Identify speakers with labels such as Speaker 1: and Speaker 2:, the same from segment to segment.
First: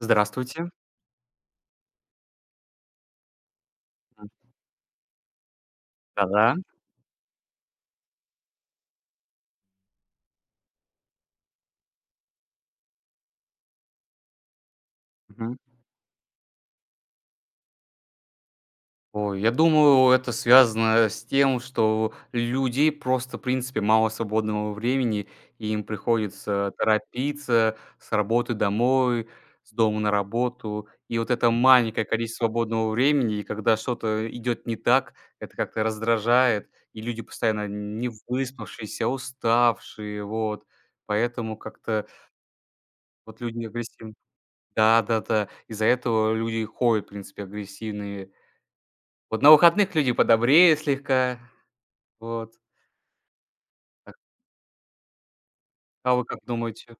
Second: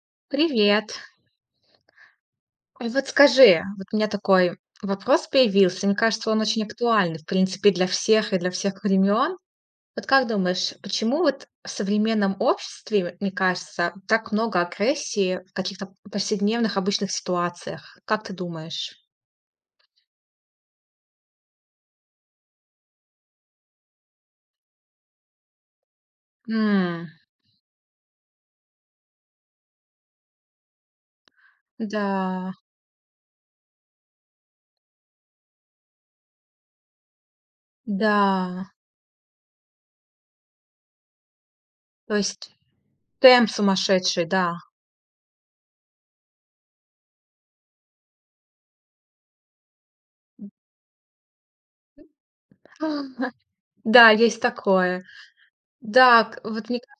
Speaker 1: Здравствуйте.
Speaker 2: Привет. Ой, вот скажи, вот у меня
Speaker 1: М,
Speaker 2: такой вопрос появился. Мне кажется, он
Speaker 1: да-да.
Speaker 2: очень актуальный, в принципе, для всех и для всех времен. Вот как думаешь, почему вот в современном обществе, мне кажется, так много агрессии в
Speaker 1: Мгм.
Speaker 2: каких-то повседневных обычных ситуациях? Как ты думаешь?
Speaker 1: Ой, я думаю, это связано с тем, что людей просто, в принципе, мало свободного времени, и им приходится
Speaker 2: М,
Speaker 1: торопиться с работы домой, с дома на работу. И вот это маленькое количество
Speaker 2: да,
Speaker 1: свободного времени, и когда что-то идет не так, это как-то раздражает, и люди постоянно не
Speaker 2: да.
Speaker 1: выспавшиеся, а уставшие, вот. Поэтому как-то
Speaker 2: То есть
Speaker 1: вот
Speaker 2: темп
Speaker 1: люди агрессивны.
Speaker 2: сумасшедший, да.
Speaker 1: Да-да-да. Из-за этого люди ходят, в принципе, агрессивные. Вот на выходных люди подобрее слегка. Вот.
Speaker 2: Да,
Speaker 1: А
Speaker 2: есть такое.
Speaker 1: а вы
Speaker 2: Да,
Speaker 1: как
Speaker 2: вот мне.
Speaker 1: думаете?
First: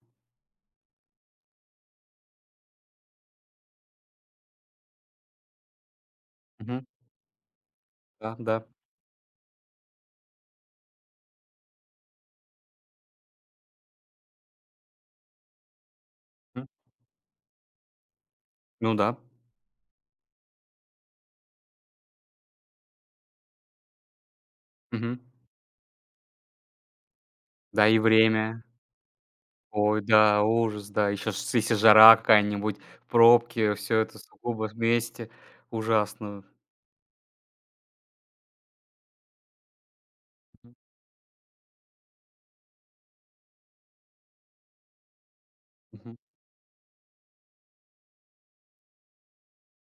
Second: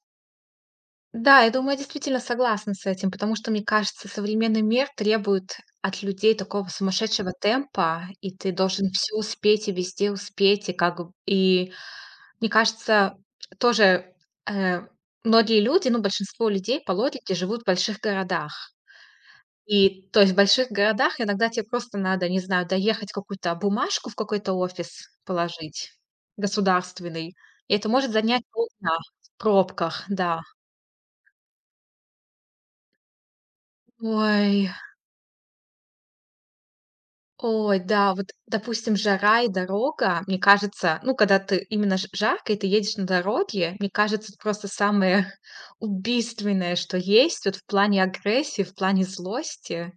Speaker 2: Да, я думаю, я действительно согласна с этим, потому что, мне кажется, современный мир требует от людей такого
Speaker 1: Мгм.
Speaker 2: сумасшедшего темпа, и
Speaker 1: Да,
Speaker 2: ты
Speaker 1: да.
Speaker 2: должен все успеть и везде успеть, и как бы мне кажется, тоже, э, многие люди, ну, большинство
Speaker 1: М.
Speaker 2: людей по логике живут в больших городах.
Speaker 1: Ну да.
Speaker 2: И, то есть, в больших городах иногда тебе просто надо, не знаю, доехать какую-то бумажку в какой-то офис
Speaker 1: Мгм.
Speaker 2: положить государственный. И
Speaker 1: Да,
Speaker 2: это
Speaker 1: и
Speaker 2: может занять
Speaker 1: время.
Speaker 2: полдня в
Speaker 1: Ой,
Speaker 2: пробках, да.
Speaker 1: да, ужас, да. Еще ж если жара какая-нибудь, пробки, все это сугубо
Speaker 2: Ой,
Speaker 1: вместе. Ужасно.
Speaker 2: ой, да, вот, допустим, жара и дорога, мне
Speaker 1: Мгм.
Speaker 2: кажется, ну, когда ты именно ж жарко и ты едешь на дороге, мне кажется, это просто самое
Speaker 1: Мгм.
Speaker 2: убийственное, что есть вот в плане агрессии, в плане злости.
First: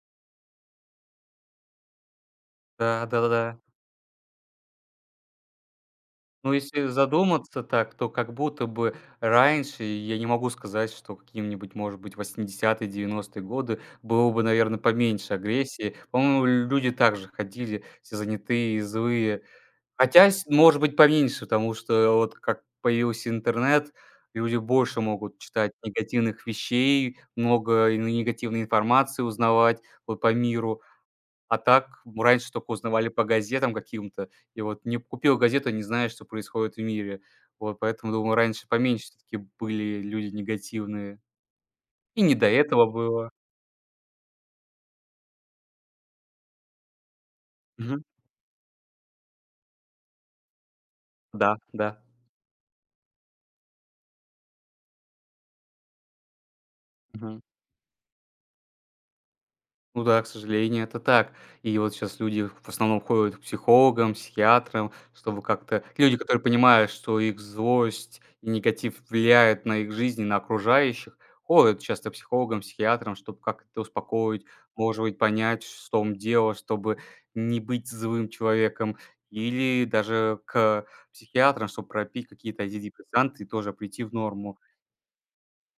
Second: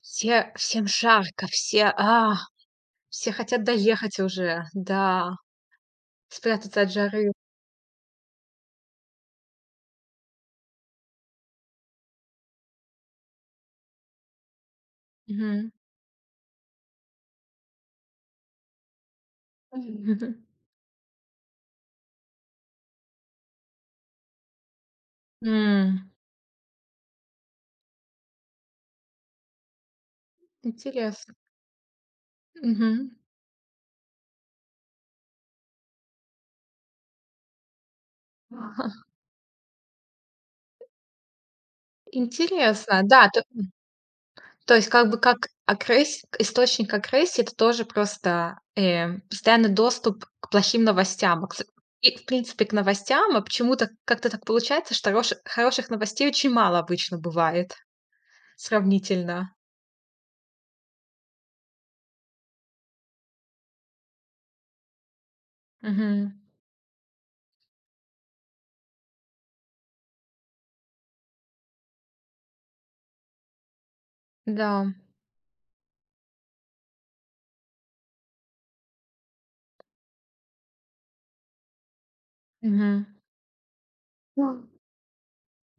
Speaker 2: Все всем жарко, все,
Speaker 1: Да,
Speaker 2: все
Speaker 1: да-да-да.
Speaker 2: хотят доехать уже, да,
Speaker 1: Ну,
Speaker 2: спрятаться
Speaker 1: если
Speaker 2: от жары.
Speaker 1: задуматься так, то как будто бы раньше, и я не могу сказать, что каким-нибудь, может быть, восьмидесятые-девяностые годы было бы, наверное, поменьше
Speaker 2: Мгм.
Speaker 1: агрессии. По-моему, люди также ходили, все занятые и злые. Хотя, может быть, поменьше, потому что вот как появился интернет, люди больше могут читать
Speaker 2: М,
Speaker 1: негативных вещей, много и негативной информации узнавать вот по миру.
Speaker 2: интересно.
Speaker 1: А так, раньше только узнавали
Speaker 2: Мгм.
Speaker 1: по газетам каким-то, и вот не купил газету, не знаешь, что происходит в мире. Вот поэтому, думаю, раньше поменьше все таки были люди негативные. И не до этого
Speaker 2: Интересно,
Speaker 1: было.
Speaker 2: да. То есть как бы как агресс источник агрессии — это тоже
Speaker 1: Мгм.
Speaker 2: просто, постоянный доступ к плохим новостям, а, к
Speaker 1: Да,
Speaker 2: с
Speaker 1: да.
Speaker 2: и, в принципе, к новостям. А почему-то как-то так получается, что рош хороших новостей очень мало обычно
Speaker 1: Мгм.
Speaker 2: бывает сравнительно.
Speaker 1: Ну да, к сожалению, это так. И вот сейчас люди в основном ходят к психологам, психиатрам, чтобы как-то люди,
Speaker 2: Мгм.
Speaker 1: которые понимают, что их злость и негатив влияет на их жизнь и на окружающих, ходят часто к психологам, психиатрам, чтобы как-то успокоить,
Speaker 2: Да.
Speaker 1: может быть, понять, в он дело, чтобы не быть злым человеком. Или даже к психиатрам, чтобы пропить какие-то
Speaker 2: Мгм.
Speaker 1: антидепрессанты и тоже прийти в
Speaker 2: Ну,
Speaker 1: норму.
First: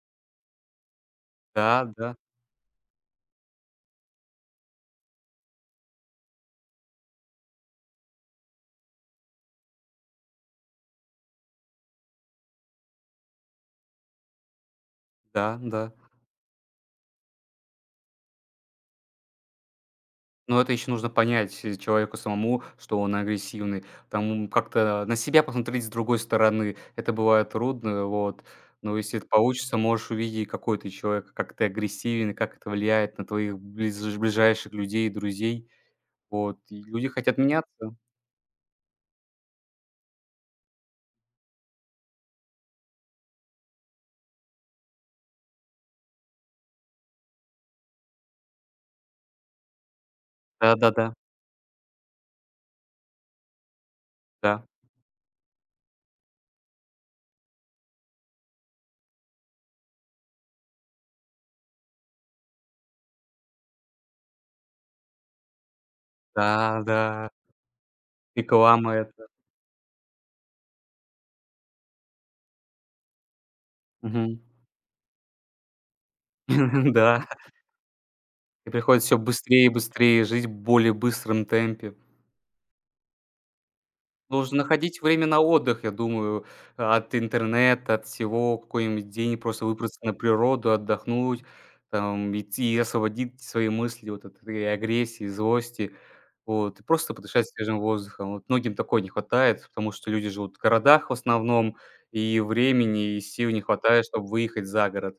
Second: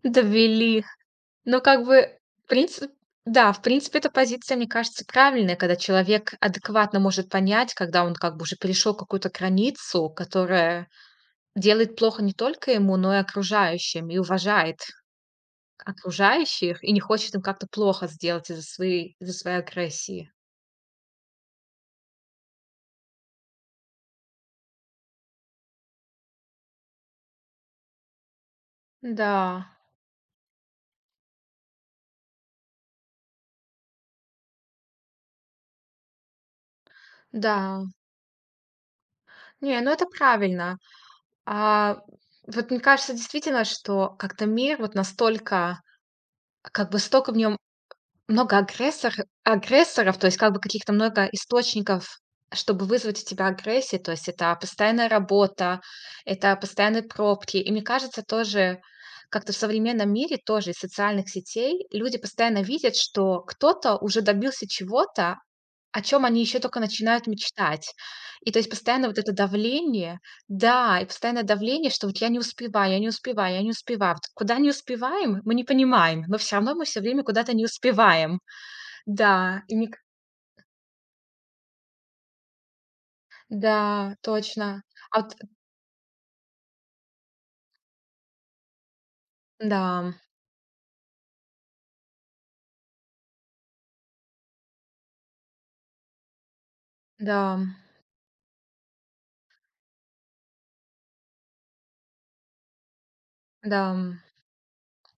Speaker 2: довели. Но как
Speaker 1: Да, да,
Speaker 2: бы, в принципе, да, в принципе, эта позиция, мне кажется, правильная, когда человек адекватно может понять, когда он как бы уже перешел какую-то границу, которая делает плохо не только ему, но и окружающим, и уважает
Speaker 1: да, да.
Speaker 2: окружающих, и не хочет им как-то плохо сделать из-за своей агрессии.
Speaker 1: Но это еще нужно понять, человеку самому, что он агрессивный. Там как-то на себя посмотреть с другой стороны. Это бывает трудно, вот. Но если это
Speaker 2: Да,
Speaker 1: получится, можешь увидеть, какой ты человек, как ты агрессивен, и как это влияет на твоих ближайших людей, друзей. Вот. И люди хотят
Speaker 2: да.
Speaker 1: меняться.
Speaker 2: Не, ну это правильно. А, вот мне кажется, действительно, что как-то мир вот настолько, как бы, столько в нем много агрессоров, то есть как бы каких-то
Speaker 1: Да-да-да.
Speaker 2: много источников, чтобы вызвать у тебя агрессию. То есть это
Speaker 1: Да.
Speaker 2: постоянная работа, это постоянные пробки. И мне кажется, тоже как-то в современном мире, тоже из социальных сетей, люди постоянно видят, что кто-то уже добился чего-то, о чем они еще только
Speaker 1: Да-да.
Speaker 2: начинают мечтать. И то есть
Speaker 1: Реклама
Speaker 2: постоянно вот
Speaker 1: это.
Speaker 2: это давление, да, и постоянное давление, что вот я не успеваю. Вот
Speaker 1: Мгм.
Speaker 2: куда не успеваем, мы не понимаем, но все равно мы все время
Speaker 1: Да.
Speaker 2: куда-то не успеваем.
Speaker 1: И приходится все
Speaker 2: Да,
Speaker 1: быстрее и
Speaker 2: и мне к
Speaker 1: быстрее жить в более быстром темпе.
Speaker 2: да,
Speaker 1: Нужно
Speaker 2: точно.
Speaker 1: находить
Speaker 2: А
Speaker 1: время
Speaker 2: вот
Speaker 1: на отдых, я думаю, от интернета, от всего, какой-нибудь день просто выбраться
Speaker 2: да,
Speaker 1: на природу, отдохнуть, там, идти и освободить свои мысли вот от этой агрессии, злости, вот, и просто подышать
Speaker 2: да,
Speaker 1: свежим воздухом. Вот многим такого не хватает, потому что люди живут в городах в основном, и времени, и сил не
Speaker 2: да,
Speaker 1: хватает, чтобы выехать за город.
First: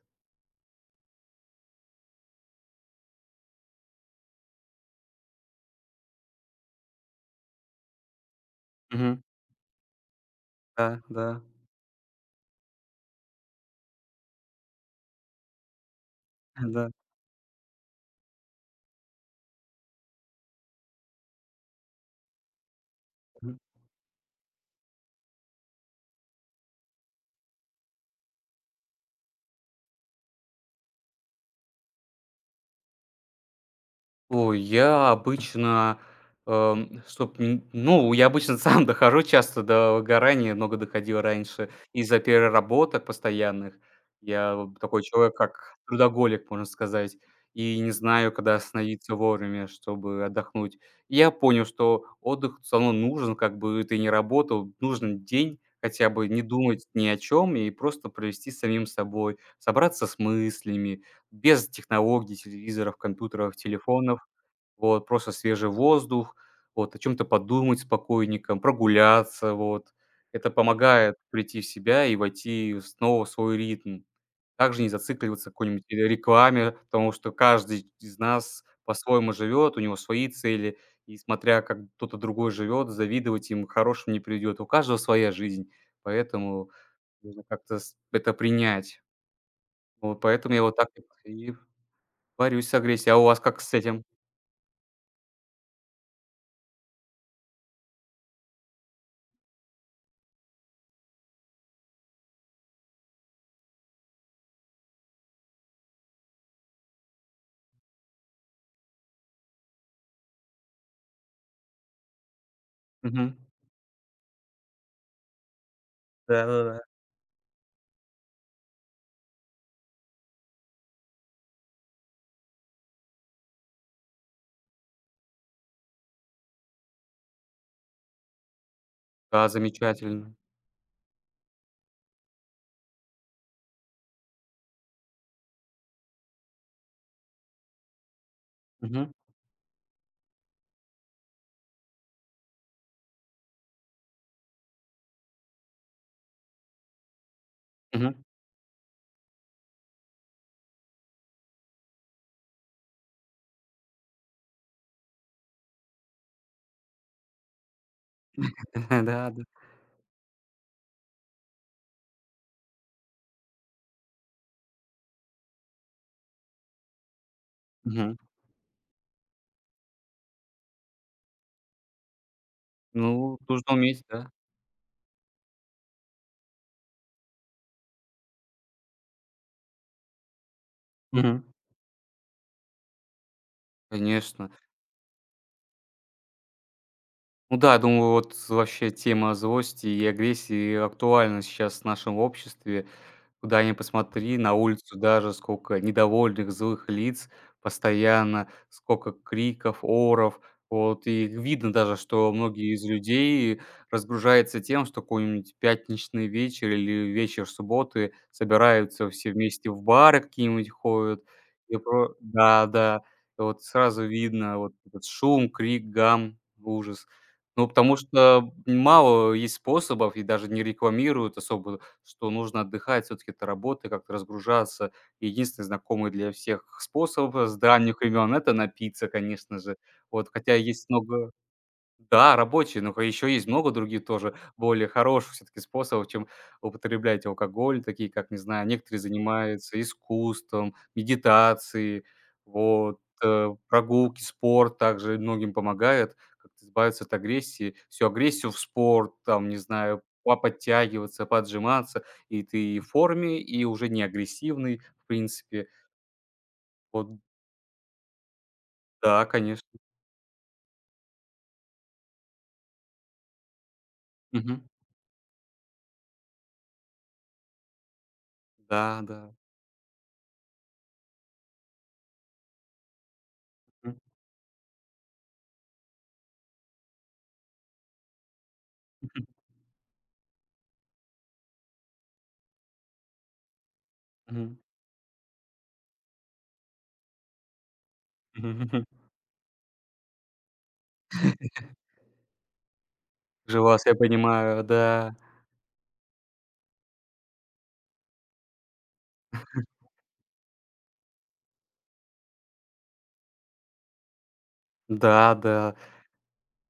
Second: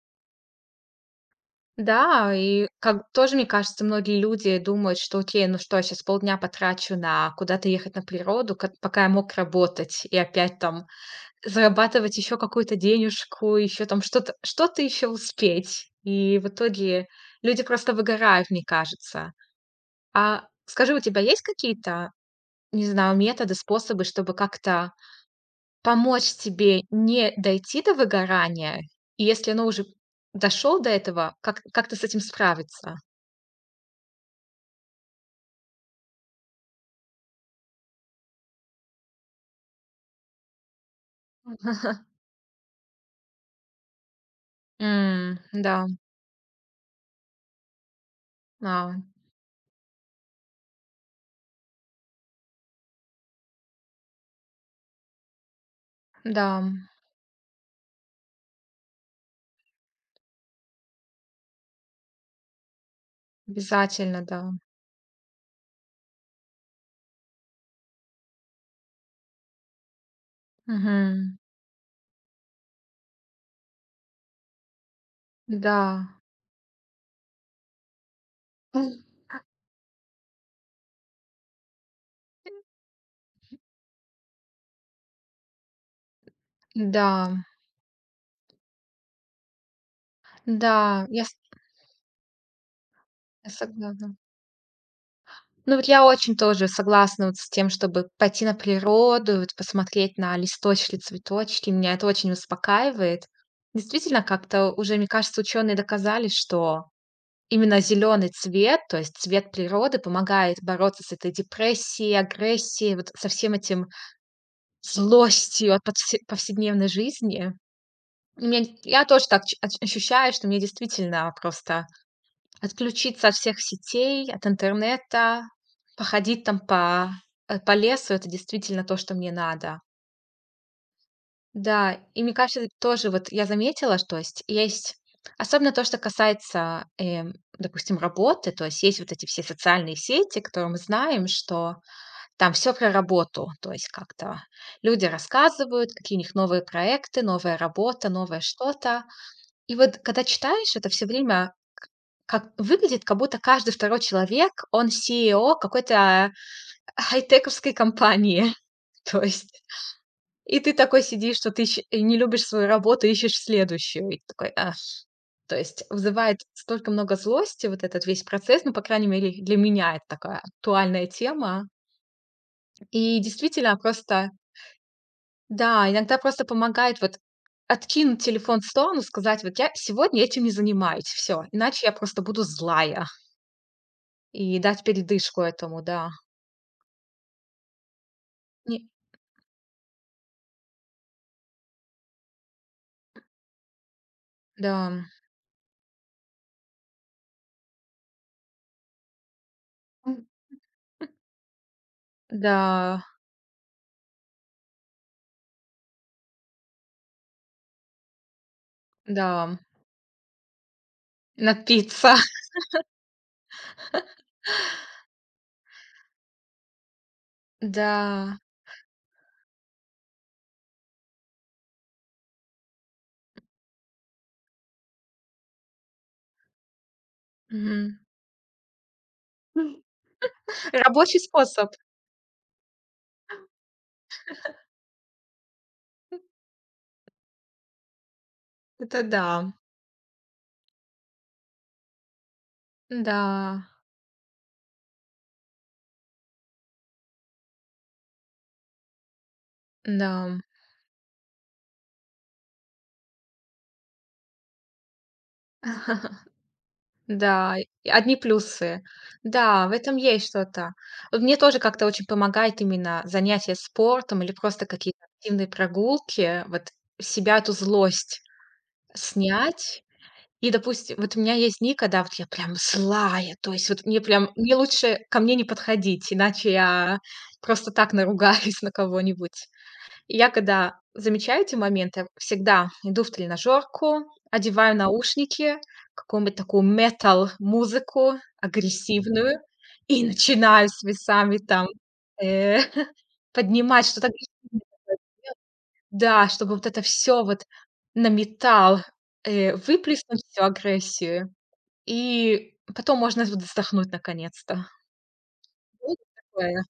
Speaker 2: да, и как тоже, мне кажется, многие люди думают, что: "Окей, ну что, я сейчас полдня потрачу на куда-то ехать на природу, ка пока я
Speaker 1: Мгм.
Speaker 2: мог работать и опять там
Speaker 1: Да, да,
Speaker 2: зарабатывать еще какую-то денежку, еще там что-то еще успеть". И в
Speaker 1: да.
Speaker 2: итоге люди просто выгорают, мне кажется. А скажи, у тебя есть какие-то, не знаю, методы, способы, чтобы как-то помочь тебе не дойти до выгорания, и если оно уже дошел до этого, как как-то с этим справиться?
Speaker 1: Ой, я обычно, чтоб н ну, я обычно сам дохожу часто до выгорания, много доходил раньше из-за переработок постоянных. Я вот такой человек,
Speaker 2: М,
Speaker 1: как
Speaker 2: да,
Speaker 1: трудоголик, можно сказать, и не знаю, когда
Speaker 2: а,
Speaker 1: остановиться вовремя, чтобы отдохнуть. Я понял, что отдых всё равно нужен, как бы ты ни работал, нужен день хотя бы не
Speaker 2: да,
Speaker 1: думать ни о чем и просто провести с самим собой, собраться с мыслями. Без технологий, телевизоров, компьютеров, телефонов.
Speaker 2: обязательно, да.
Speaker 1: Вот, просто свежий воздух, вот, о чем то подумать спокойненько, прогуляться, вот. Это помогает
Speaker 2: Мгм.
Speaker 1: прийти в себя и войти снова в свой ритм. Также не зацикливаться на какой-нибудь
Speaker 2: Да.
Speaker 1: рекламе, потому что каждый из нас по-своему живет, у него свои цели, и смотря, как кто-то другой живет, завидовать им к хорошему не придет. У каждого своя жизнь, поэтому
Speaker 2: Да,
Speaker 1: нужно как-то с это принять. Вот поэтому я вот так
Speaker 2: да,
Speaker 1: вот и борюсь с агрессией. А у вас
Speaker 2: я
Speaker 1: как с этим?
Speaker 2: согласна. Ну, вот я очень тоже согласна вот с тем, чтобы пойти на природу, вот посмотреть на листочки, цветочки. Меня это очень успокаивает. Действительно, как-то уже, мне кажется, ученые доказали, что именно зеленый цвет, то есть цвет природы, помогает бороться с этой депрессией, агрессией, вот со
Speaker 1: Мгм.
Speaker 2: всем этим злостью от подсе
Speaker 1: Да-да-да.
Speaker 2: повседневной жизни. У меня я тоже так ч оч ощущаю, что мне действительно просто отключиться от всех сетей, от интернета, походить там по, по лесу — это действительно то, что мне
Speaker 1: Да,
Speaker 2: надо.
Speaker 1: замечательно.
Speaker 2: Да, и мне кажется, тоже вот я заметила, что есть особенно то, что касается, допустим, работы. То есть есть вот
Speaker 1: Мгм,
Speaker 2: эти все социальные сети, которые мы знаем, что там все про работу. То есть как-то люди рассказывают, какие у них новые проекты, новая работа,
Speaker 1: мгм.
Speaker 2: новое что-то. И вот когда читаешь, это все время к как выглядит, как будто каждый второй человек, он CEO какой-то хай-тековской компании. То
Speaker 1: Да, да.
Speaker 2: есть и ты такой сидишь, что ты ищ не любишь свою работу, ищешь следующую. И ты такой: "Ах". То есть вызывает столько много злости вот этот
Speaker 1: Мгм.
Speaker 2: весь процесс. Ну, по крайней мере, для меня это такая актуальная тема. И
Speaker 1: Ну, нужно
Speaker 2: действительно
Speaker 1: уметь, да.
Speaker 2: просто да, иногда просто помогает вот откинуть телефон в сторону, сказать: "Вот я сегодня этим не занимаюсь, все,
Speaker 1: Мгм.
Speaker 2: иначе я просто буду злая".
Speaker 1: Конечно.
Speaker 2: И дать передышку этому, да.
Speaker 1: Ну да, думаю, вот
Speaker 2: Не
Speaker 1: вообще тема злости и агрессии актуальна сейчас в нашем обществе. Куда ни посмотри, на улицу
Speaker 2: да.
Speaker 1: даже сколько недовольных, злых лиц постоянно, сколько криков,
Speaker 2: М.
Speaker 1: оров. Вот, и видно даже, что многие из
Speaker 2: Да,
Speaker 1: людей разгружаются тем, что какой-нибудь пятничный вечер или вечер субботы собираются все
Speaker 2: да.
Speaker 1: вместе в бары какие-нибудь ходят.
Speaker 2: Напиться.
Speaker 1: Да, да. И вот сразу видно вот этот шум, крик, гам, ужас. Ну, потому
Speaker 2: Да.
Speaker 1: что мало есть способов, и даже не рекламируют особо, что нужно отдыхать все таки от работы, как-то разгружаться. Единственный знакомый для всех способ с
Speaker 2: Мгм.
Speaker 1: давних времен — это напиться, конечно же. Вот, хотя есть
Speaker 2: Рабочий
Speaker 1: много
Speaker 2: способ.
Speaker 1: да, рабочий, но еще есть много других тоже более хороших все-таки способов, чем употреблять алкоголь, такие как, не знаю, некоторые
Speaker 2: Это да.
Speaker 1: занимаются искусством, медитацией, вот,
Speaker 2: Да,
Speaker 1: прогулки, спорт также многим помогает как-то избавиться от агрессии, всю агрессию в спорт, там, не знаю,
Speaker 2: да.
Speaker 1: подтягиваться, поджиматься, и ты и в форме, и уже не агрессивный, в принципе. Вот,
Speaker 2: Да, и одни плюсы.
Speaker 1: да, конечно.
Speaker 2: Да, в этом есть что-то. Вот мне тоже как-то очень помогает именно занятие спортом или
Speaker 1: Мгм.
Speaker 2: просто какие-то активные прогулки, вот с себя эту злость
Speaker 1: Да, да.
Speaker 2: снять. И, допустим, вот у меня есть дни, когда вот я прям злая, то есть вот
Speaker 1: Мгм.
Speaker 2: мне прям мне лучше ко мне не подходить, иначе я просто так наругаюсь на кого-нибудь. И я когда замечаю эти моменты, всегда иду в тренажерку,
Speaker 1: Мгм.
Speaker 2: одеваю наушники, какую-нибудь такую метал-музыку,
Speaker 1: Мгм.
Speaker 2: агрессивную, и начинаю с весами там, э,
Speaker 1: Же вас
Speaker 2: поднимать
Speaker 1: я
Speaker 2: что-то агрессивное.
Speaker 1: понимаю, да.
Speaker 2: Да, чтобы вот это все вот на металл, выплеснуть всю агрессию. И потом можно вот вздохнуть наконец-то.
Speaker 1: Да, да.
Speaker 2: Было такое?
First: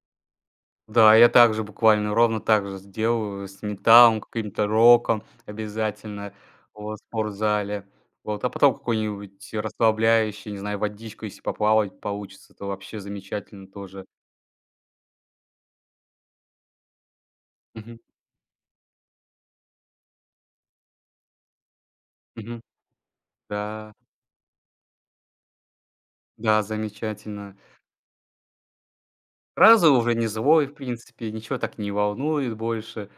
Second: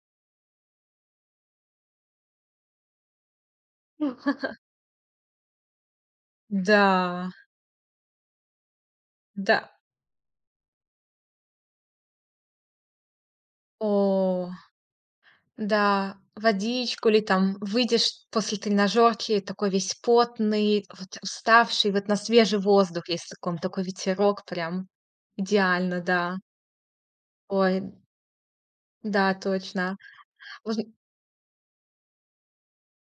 Speaker 1: Да, я также буквально ровно так же сделаю с металлом, каким-то роком обязательно, вот, в
Speaker 2: Да,
Speaker 1: спортзале. Вот, а потом какой-нибудь
Speaker 2: да.
Speaker 1: расслабляющий, не знаю, водичку, если поплавать получится, то вообще замечательно тоже.
Speaker 2: О. Да, водичку или там
Speaker 1: Мгм,
Speaker 2: выйдешь после тренажерки такой весь потный, вот уставший, вот на свежий
Speaker 1: мгм.
Speaker 2: воздух, есть таком такой
Speaker 1: Да,
Speaker 2: ветерок прям идеально, да.
Speaker 1: да, замечательно.
Speaker 2: Ой, да,
Speaker 1: Сразу
Speaker 2: точно.
Speaker 1: уже не злой, в
Speaker 2: Уз
Speaker 1: принципе, ничего так не волнует больше.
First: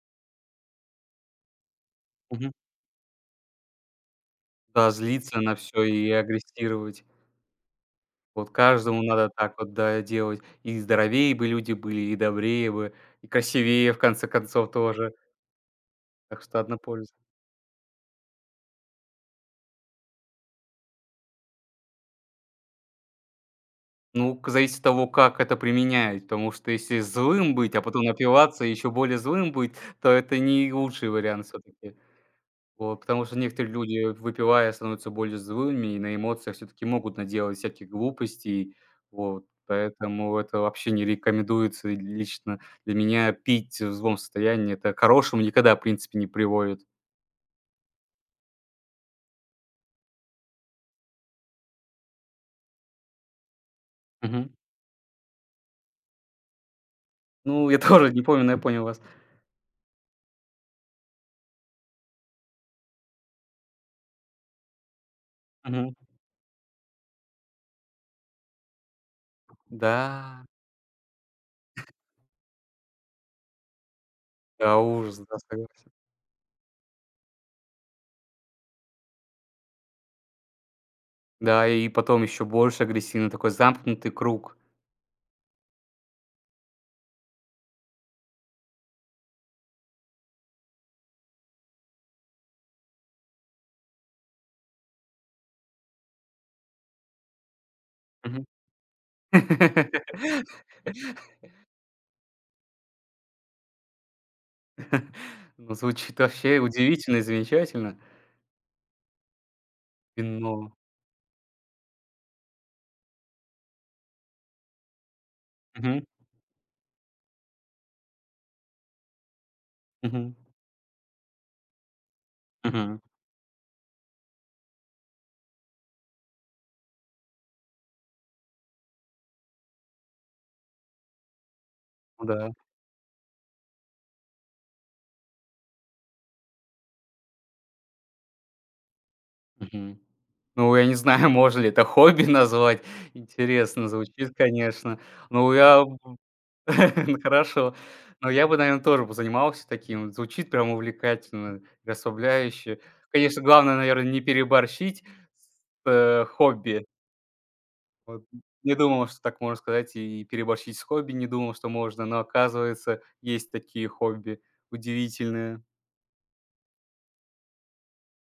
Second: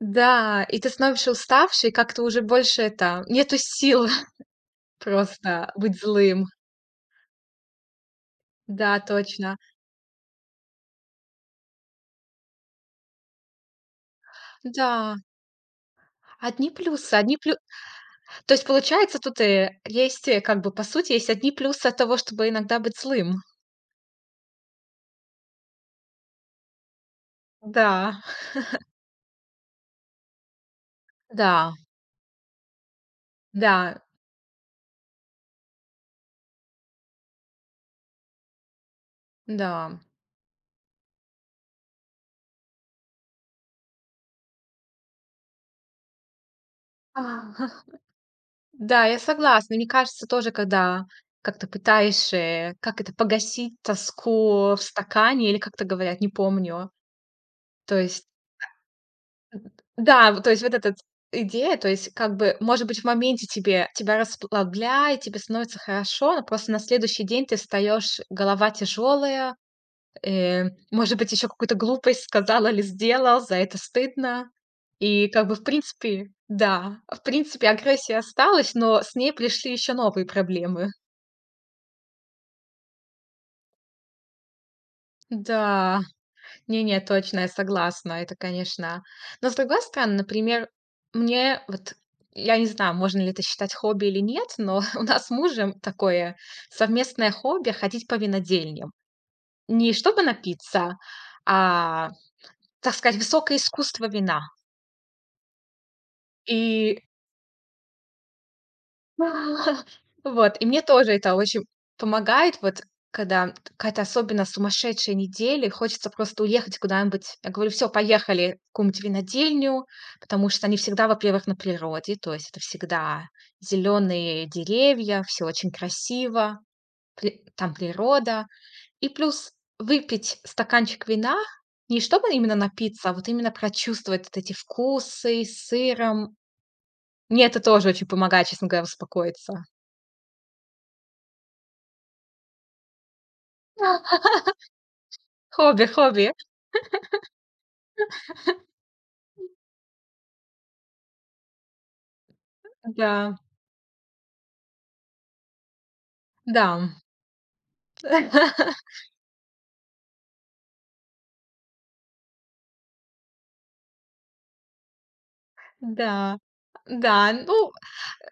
Speaker 2: Да, и ты становишься уставший, как-то уже
Speaker 1: Мгм.
Speaker 2: больше это, нету сил
Speaker 1: Да, злиться на
Speaker 2: просто
Speaker 1: все
Speaker 2: быть
Speaker 1: и
Speaker 2: злым.
Speaker 1: агрессировать. Вот
Speaker 2: Да,
Speaker 1: каждому надо
Speaker 2: точно.
Speaker 1: так вот, да, делать. И здоровее бы люди были, и добрее бы, и красивее, в конце концов, тоже.
Speaker 2: Да,
Speaker 1: Так что
Speaker 2: одни
Speaker 1: одна польза.
Speaker 2: плюсы, одни плю То есть получается, тут и есть, как бы по сути, есть одни плюсы от того, чтобы иногда быть злым.
Speaker 1: Ну, к зависит от того, как это применять, потому что если злым быть, а потом
Speaker 2: Да,
Speaker 1: напиваться и еще более злым быть, то это не лучший вариант
Speaker 2: да.
Speaker 1: все-таки. Вот, потому что некоторые
Speaker 2: Да,
Speaker 1: люди, выпивая, становятся более злыми и на эмоциях все-таки могут наделать всяких глупостей. Вот,
Speaker 2: да.
Speaker 1: поэтому это вообще не рекомендуется и лично для меня пить в злом состоянии. Это к хорошему никогда, в принципе, не приводит.
Speaker 2: Да, я согласна. Мне кажется, тоже, когда как-то пытаешься как это, погасить
Speaker 1: Мгм.
Speaker 2: тоску в стакане или как-то говорят, не помню.
Speaker 1: Ну, я
Speaker 2: То
Speaker 1: тоже не
Speaker 2: есть,
Speaker 1: помню, но я понял вас.
Speaker 2: да, вот, то есть вот эта идея, то есть как бы, может быть, в моменте тебе тебя расслабляет, тебе становится
Speaker 1: Мгм.
Speaker 2: хорошо, но просто на следующий день ты встаешь, голова тяжелая.
Speaker 1: Да,
Speaker 2: Э, может быть, еще какую-то глупость сказал или сделал, за это стыдно.
Speaker 1: да, ужас,
Speaker 2: И
Speaker 1: да,
Speaker 2: как бы в
Speaker 1: согласен.
Speaker 2: принципе да, в принципе, агрессия осталась, но с ней пришли еще новые проблемы.
Speaker 1: Да, и потом еще больше агрессивно, такой замкнутый круг.
Speaker 2: Да, не-не, точно, я согласна, это, конечно. Но с другой стороны, например, мне вот я не знаю, можно ли это считать хобби или нет, но у нас с мужем такое совместное хобби — ходить по
Speaker 1: Мгм.
Speaker 2: винодельням. Не чтобы напиться, а, так сказать, высокое искусство вина.
Speaker 1: Ну, звучит вообще
Speaker 2: И
Speaker 1: удивительно и замечательно. Вино.
Speaker 2: вот, и мне тоже это очень помогает, вот когда какая-то особенно сумасшедшая неделя, и
Speaker 1: Мгм,
Speaker 2: хочется просто уехать куда-нибудь. Я говорю: "Все, поехали в какую-нибудь винодельню",
Speaker 1: мгм.
Speaker 2: потому что они всегда, во-первых, на природе, то есть это
Speaker 1: Мгм.
Speaker 2: всегда зеленые деревья, все очень красиво, при там природа. И плюс выпить стаканчик вина, не чтобы
Speaker 1: Да.
Speaker 2: именно напиться, а вот именно прочувствовать вот эти вкусы с сыром. Мне это тоже очень помогает, честно говоря, успокоиться.
Speaker 1: Мгм. Ну, я не знаю, можно ли это хобби назвать. Интересно звучит, конечно. Ну, я
Speaker 2: Хобби
Speaker 1: б
Speaker 2: хобби,
Speaker 1: ну, хорошо. Но я бы, наверное, тоже бы занимался таким. Звучит прям увлекательно, расслабляюще.
Speaker 2: да,
Speaker 1: Конечно, главное, наверное, не переборщить с
Speaker 2: да,
Speaker 1: хобби. Вот не думал, что так можно сказать, и переборщить с хобби не думал, что можно, но, оказывается, есть такие хобби удивительные.
Speaker 2: да, да. Ну,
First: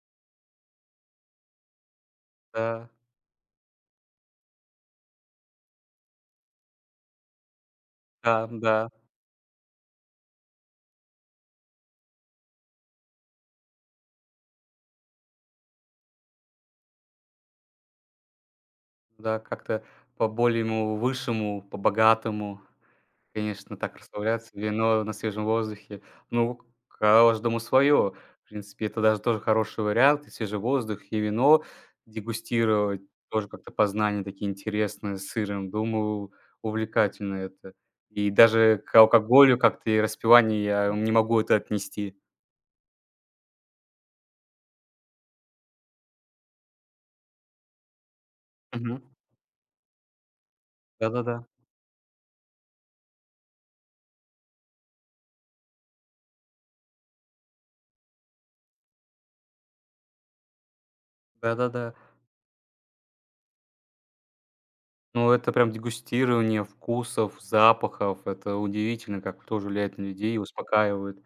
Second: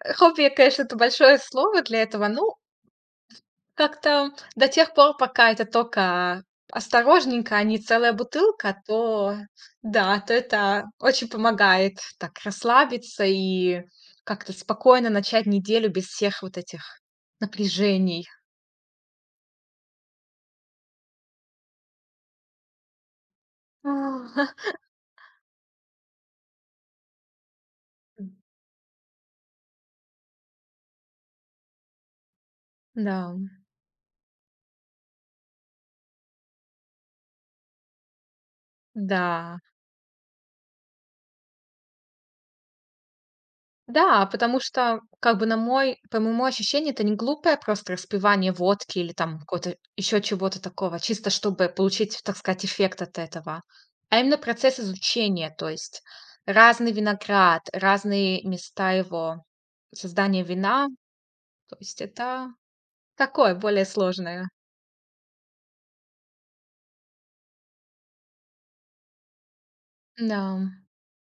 Speaker 2: хобби, конечно, это большое слово для этого. Ну,
Speaker 1: Да,
Speaker 2: как-то до тех пор, пока это только осторожненько, а не целая
Speaker 1: да,
Speaker 2: бутылка,
Speaker 1: да.
Speaker 2: то да, то это очень помогает так расслабиться и как-то спокойно начать неделю без всех вот этих напряжений.
Speaker 1: Да, как-то по более высшему, по-богатому, конечно, так расслабляться, вино на свежем воздухе. Ну, каждому свое. В принципе, это даже тоже хороший вариант. И свежий воздух, и вино дегустировать.
Speaker 2: Да,
Speaker 1: Тоже как-то познания такие интересные с сыром. Думаю, увлекательно это. И даже к алкоголю
Speaker 2: да.
Speaker 1: как-то и распиванию я не могу это отнести.
Speaker 2: Да, потому что, как бы, на мой по моему ощущению, это не глупое просто распивание водки
Speaker 1: Мгм.
Speaker 2: или там какого-то еще чего-то такого, чисто
Speaker 1: Да-да-да.
Speaker 2: чтобы получить, так сказать, эффект от этого, а именно процесс изучения. То есть разный виноград, разные места его создания вина. То
Speaker 1: Да-да-да.
Speaker 2: есть это такое более сложное.
Speaker 1: Ну, это прям дегустирование вкусов, запахов. Это удивительно, как тоже влияет на людей
Speaker 2: Да,
Speaker 1: и успокаивает.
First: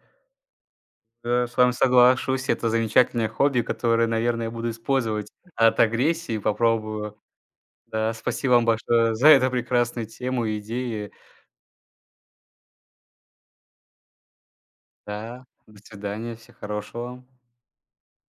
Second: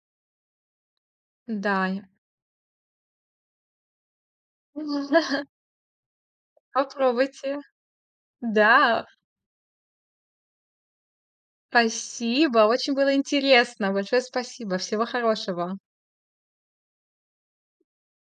Speaker 1: Да, с вами
Speaker 2: да.
Speaker 1: соглашусь, это замечательное хобби, которое, наверное, я буду использовать от агрессии, попробую.
Speaker 2: Попробуйте.
Speaker 1: Да, спасибо вам
Speaker 2: Да,
Speaker 1: большое за эту прекрасную тему и идеи.
Speaker 2: спасибо, очень было интересно. Большое спасибо. Всего
Speaker 1: Да,
Speaker 2: хорошего.
Speaker 1: до свидания, всего хорошего.